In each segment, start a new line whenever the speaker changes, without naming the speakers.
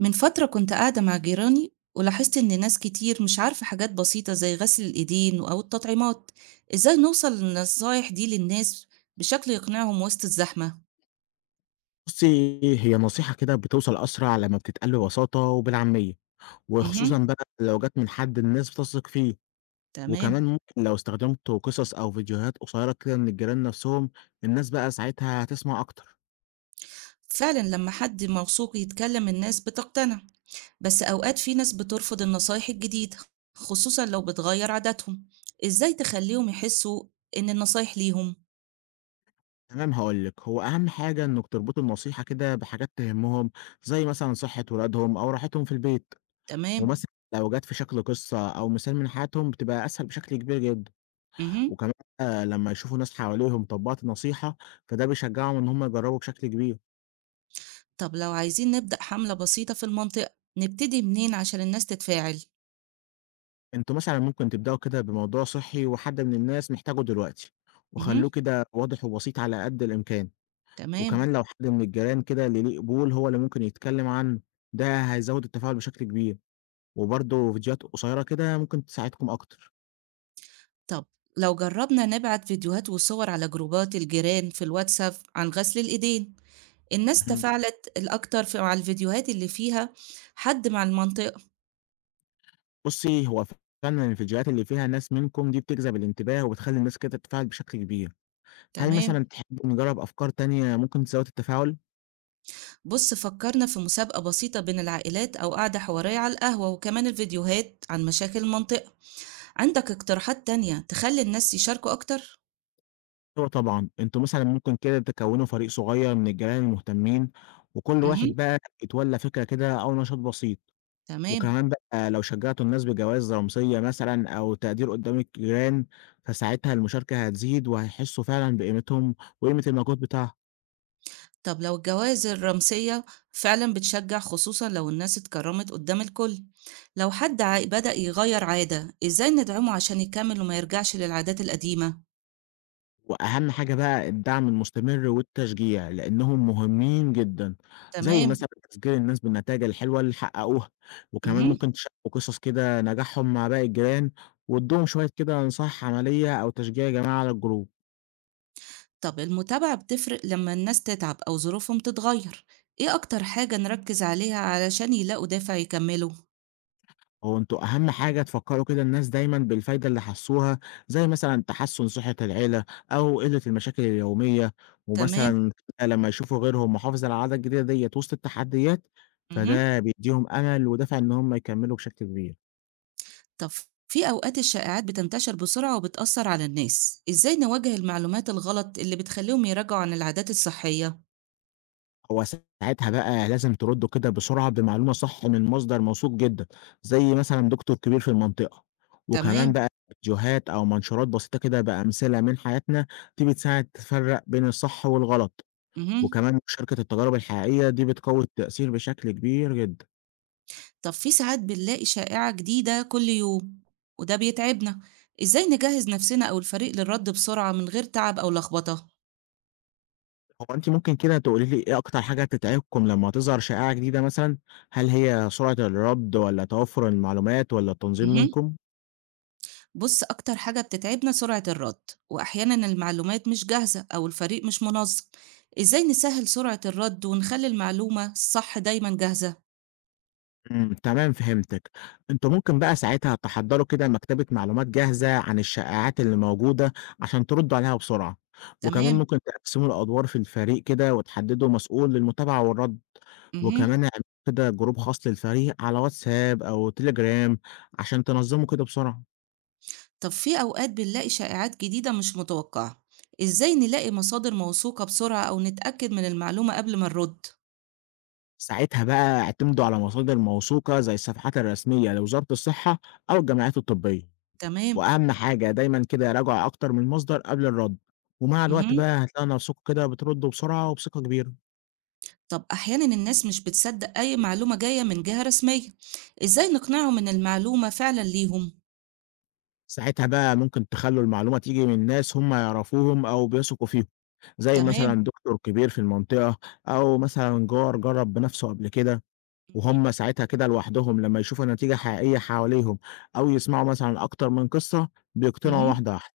من فترة كنت قاعدة مع جيراني ولاحظت إن ناس كتير مش عارفة حاجات بسيطة زي غسل الإيدين أو التطعيمات، إزاي نوصل للنصايح دي للناس بشكل يقنعهم وسط الزحمة؟
بُصّي، هي نصيحة كده بتوصل أسرع لمّا بتتقال ببساطة وبالعامية،
امم
وخصوصًا بقى لو جات من حد الناس بتثق فيه،
تمام،
وكمان ممكن لو استخدمت قصص أو فيديوهات قصيرة كده من الجيران نفسهم، الناس بقى ساعتها هتسمع أكتر.
فعلا لما حد موثوق يتكلم الناس بتقتنع، بس أوقات في ناس بترفض النصايح الجديدة خصوصا لو بتغير عاداتهم، إزاي تخليهم يحسوا إن النصايح ليهم؟
تمام هاقول لِك، هو أهم حاجة إنِّك تربطي النصيحة كده بحاجات تهمهم، زي مثلًا صحة ولادهم أو راحتهم في البيت،
تمام،
ومثلًا لو جات في شكل قصة أو مثال من حياتهم بتبقى أسهل بشكل كبير جدًا،
امم
وكمان لمّا يشوفوا ناس حواليهم طبّقت النصيحة، فده بيشجعهم إن هم يجربوا بشكل كبير.
طب لو عايزين نبدأ حملة بسيطة في المنطقة، نبتدي منين عشان الناس تتفاعل؟
أنتم مثلًا ممكن تبدأوا كده بموضوع صحّي وحد من الناس محتاجه دلوقتي،
اهم،
وخلّوه كده واضح وبسيط على قد الإمكان، وكمان
تمام.
لو حد من الجيران كده اللي ليه قبول هو اللي ممكن يتكلم عنه، ده هيزوّد التفاعل بشكل كبير، وبرضه فيديوهات قصيرة كده ممكن تساعدكم أكتر.
طب لو جرّبنا نبعت فيديوهات وصور على جروبات الجيران في الواتساب عن غسل الإيدين، الناس
اهم.
تفاعلت الأكتر ف مع الفيديوهات اللي فيها حد مع المنطقة،
بُصّي، هو فعلًا الفيديوهات اللي فيها ناس منكم دي بتجذب الانتباه وبتخلّي الناس كده تتفاعل بشكل كبير. هل مثلًا
تمام.
تحبوا نجرّب أفكار تانية ممكن تزوّد التفاعل؟
بُص فكّرنا في مسابقة بسيطة بين العائلات أو قعدة حوارية على القهوة، وكمان الفيديوهات عن مشاكل المنطقة. عندك اقتراحات تانية تخلّي الناس يشاركوا أكتر؟
أيوه طبعًا، أنتم مثلًا ممكن كده تكوّنوا فريق صغير من الجيران المهتمين، وكل
اهم،
واحد بقى يتولّى فكرة كده أو نشاط بسيط،
تمام.
وكمان بقى لو شجّعتوا الناس بجوائز رمزية مثلًا أو تقدير قدّام الجيران، فساعتها المشاركة هتزيد وهيحسّوا فعلًا بقيمتهم وقيمة المجهود بتاعهم.
طب لو الجوائز الرمزية فعلا بتشجع خصوصا لو الناس اتكرمت قدام الكل، لو حد بدأ يغير عادة ازاي ندعمه عشان يكمل وما يرجعش للعادات القديمة؟
وأهم حاجة بقى الدعم المستمر والتشجيع، لإنهم مهمين جدًا، زي
تمام.
مثلًا تذكير الناس بالنتايج الحلوة اللي حققوها، وكمان
مهم.
ممكن تشاركوا قصص كده نجاحهم مع باقي الجيران، وادّوهم شوية كده نصايح عملية أو تشجيع جماعي على الجروب.
طب المتابعة بتفرق لما الناس تتعب أو ظروفهم تتغير، ايه أكتر حاجة نركز عليها علشان يلاقوا دافع يكملوا؟
هو أنتم أهم حاجة تفكّروا كده الناس دايمًا بالفايدة اللي حسّوها، زي مثلًا تحسُّن صحة العيلة أو قِلّة المشاكل اليومية،
تمام.
ومثلًا لمّا يشوفوا غيرهم محافظ على العادة الجديدة ديّة وسط التحديات،
مهم.
فده بيدّيهم أمل ودافع إن هم يكمّلوا بشكل كبير.
طب في أوقات الشائعات بتنتشر بسرعة وبتأثر على الناس، ازاي نواجه المعلومات الغلط اللي بتخليهم يراجعوا عن العادات الصحية؟
هو ساعتها بقى لازم تردّوا كده بسرعة بمعلومة صح من مصدر موثوق جدًا، زي مثلًا دكتور كبير في المنطقة، وكمان
تمام.
بقى فيديوهات أو منشورات بسيطة كده بأمثلة من حياتنا، دي بتساعد تفرّق بين الصح والغلط.
مهم.
وكمان مشاركة التجارب الحقيقية دي بتقوي التأثير بشكل كبير جدًا.
طب في ساعات بنلاقي شائعة جديدة كل يوم وده بيتعبنا، ازاي نجهز نفسنا او الفريق للرد بسرعة من غير تعب او لخبطة؟
هو أنتِ ممكن كده تقولي لي إيه أكتر حاجة بتتعبكم لمّا تظهر شائعة جديدة مثلًا؟ هل هي سرعة الرد والّا توفر المعلومات والّا التنظيم
مهم.
منكم؟
بص اكتر حاجة بتتعبنا سرعة الرد، واحيانا المعلومات مش جاهزة او الفريق مش منظم، ازاي نسهل سرعة الرد ونخلي المعلومة الصح دايما جاهزة؟
تمام فهمتِك. أنتم ممكن بقى ساعتها تحضّروا كده مكتبة معلومات جاهزة عن الشائعات اللي موجودة عشان تردّوا عليها بسرعة، وكمان
تمام.
ممكن تقسّموا الأدوار في الفريق كده وتحدّدوا مسؤول للمتابعة والرَد، وكمان
مهم.
اعملوا كده جروب خاص للفريق على واتساب أو تليجرام عشان تنظّموا كده بسرعة.
طب في اوقات بنلاقي شائعات جديدة مش متوقعة، ازاي نلاقي مصادر موثوقة بسرعة او نتأكد من المعلومة قبل ما نرد؟
ساعتها بقى اعتمدوا على مصادر موثوقة زي الصفحات الرسمية لوزارة الصحة أو الجمعيات الطبية.
تمام.
وأهم حاجة دايمًا كده راجع أكتر من مصدر قبل الرد، ومع الوقت
مهم.
بقى هتلاقوا نفسكم كده بتردوا بسرعة وبثقة كبيرة،
طب أحيانا الناس مش بتصدق أي معلومة جاية من جهة رسمية، إزاي نقنعهم إن المعلومة فعلا ليهم؟
ساعتها بقى ممكن تخلّوا المعلومة تيجي من ناس هم يعرفوهم أو بيثقوا فيهم، زي
تمام،
مثلًا دكتور كبير في المنطقة أو مثلًا جار جرب بنفسه قبل كده،
اهم،
وهم ساعتها كده لوحدهم لمّا يشوفوا نتيجة حقيقية حواليهم أو يسمعوا مثلًا أكتر من قصة بيقتنعوا
اهم.
واحدة واحدة.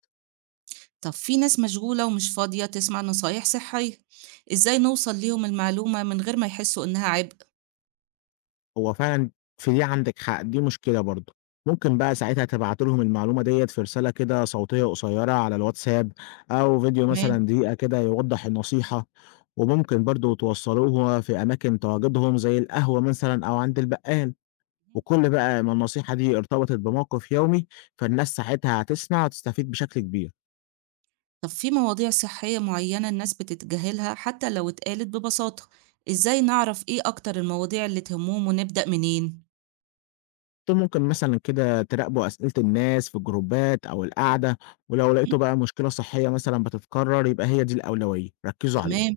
طب في ناس مشغولة ومش فاضية تسمع نصايح صحية، إزاي نوصل ليهم المعلومة من غير ما يحسوا إنها عبء؟
هو فعلًا في دي عندِك حق، دي مشكلة برضه. ممكن بقى ساعتها تبعتِ لهم المعلومة ديّة في رسالة كده صوتية قصيّرة على الواتساب، أو فيديو
تمام.
مثلًا دقيقة كده يوضّح النصيحة، وممكن برضه توصّلوها في أماكن تواجدهم زي القهوة مثلًا أو عند البقال، وكل بقى ما النصيحة دي ارتبطت بموقف يومي، فالناس ساعتها هتسمع وتستفيد بشكل كبير.
طب في مواضيع صحية معينة الناس بتتجاهلها حتى لو اتقالت ببساطة، إزاي نعرف إيه أكتر المواضيع اللي تهمهم ونبدأ منين؟
أنتم ممكن مثلًا كده تراقبوا أسئلة الناس في الجروبات أو القعدة، ولو
اهم،
لقيتوا بقى مشكلة صحية مثلًا بتتكرر يبقى هي دي الأولوية، ركّزوا عليها.
تمام.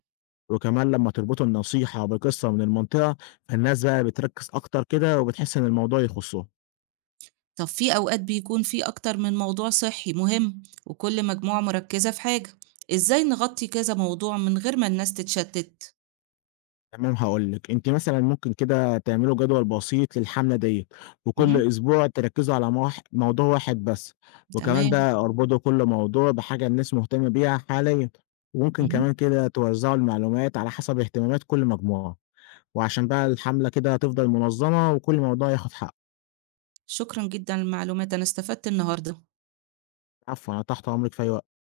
وكمان لمّا تربطوا النصيحة بقصة من المنطقة، فالناس بقى بتركّز أكتر كده وبتحس إن الموضوع يخصّهم.
طب في أوقات بيكون في أكتر من موضوع صحي مهم وكل مجموعة مركزة في حاجة، إزاي نغطي كذا موضوع من غير ما الناس تتشتت؟
تمام هاقول لِك، أنتِ مثلًا ممكن كده تعملوا جدول بسيط للحملة ديّة،
اهم،
وكل أسبوع تركّزوا على موضوع واحد بس، وكمان
تمام،
بقى اربطوا كل موضوع بحاجة الناس مهتمة بيها حاليًا، وممكن
اهم.
كمان كده توزّعوا المعلومات على حسب اهتمامات كل مجموعة، وعشان بقى الحملة كده تفضل منظمة وكل موضوع ياخد حقّه.
شكرًا جدًا للمعلومات، أنا استفدت النهارده.
العفو، أنا تحت أمرِك في أي وقت.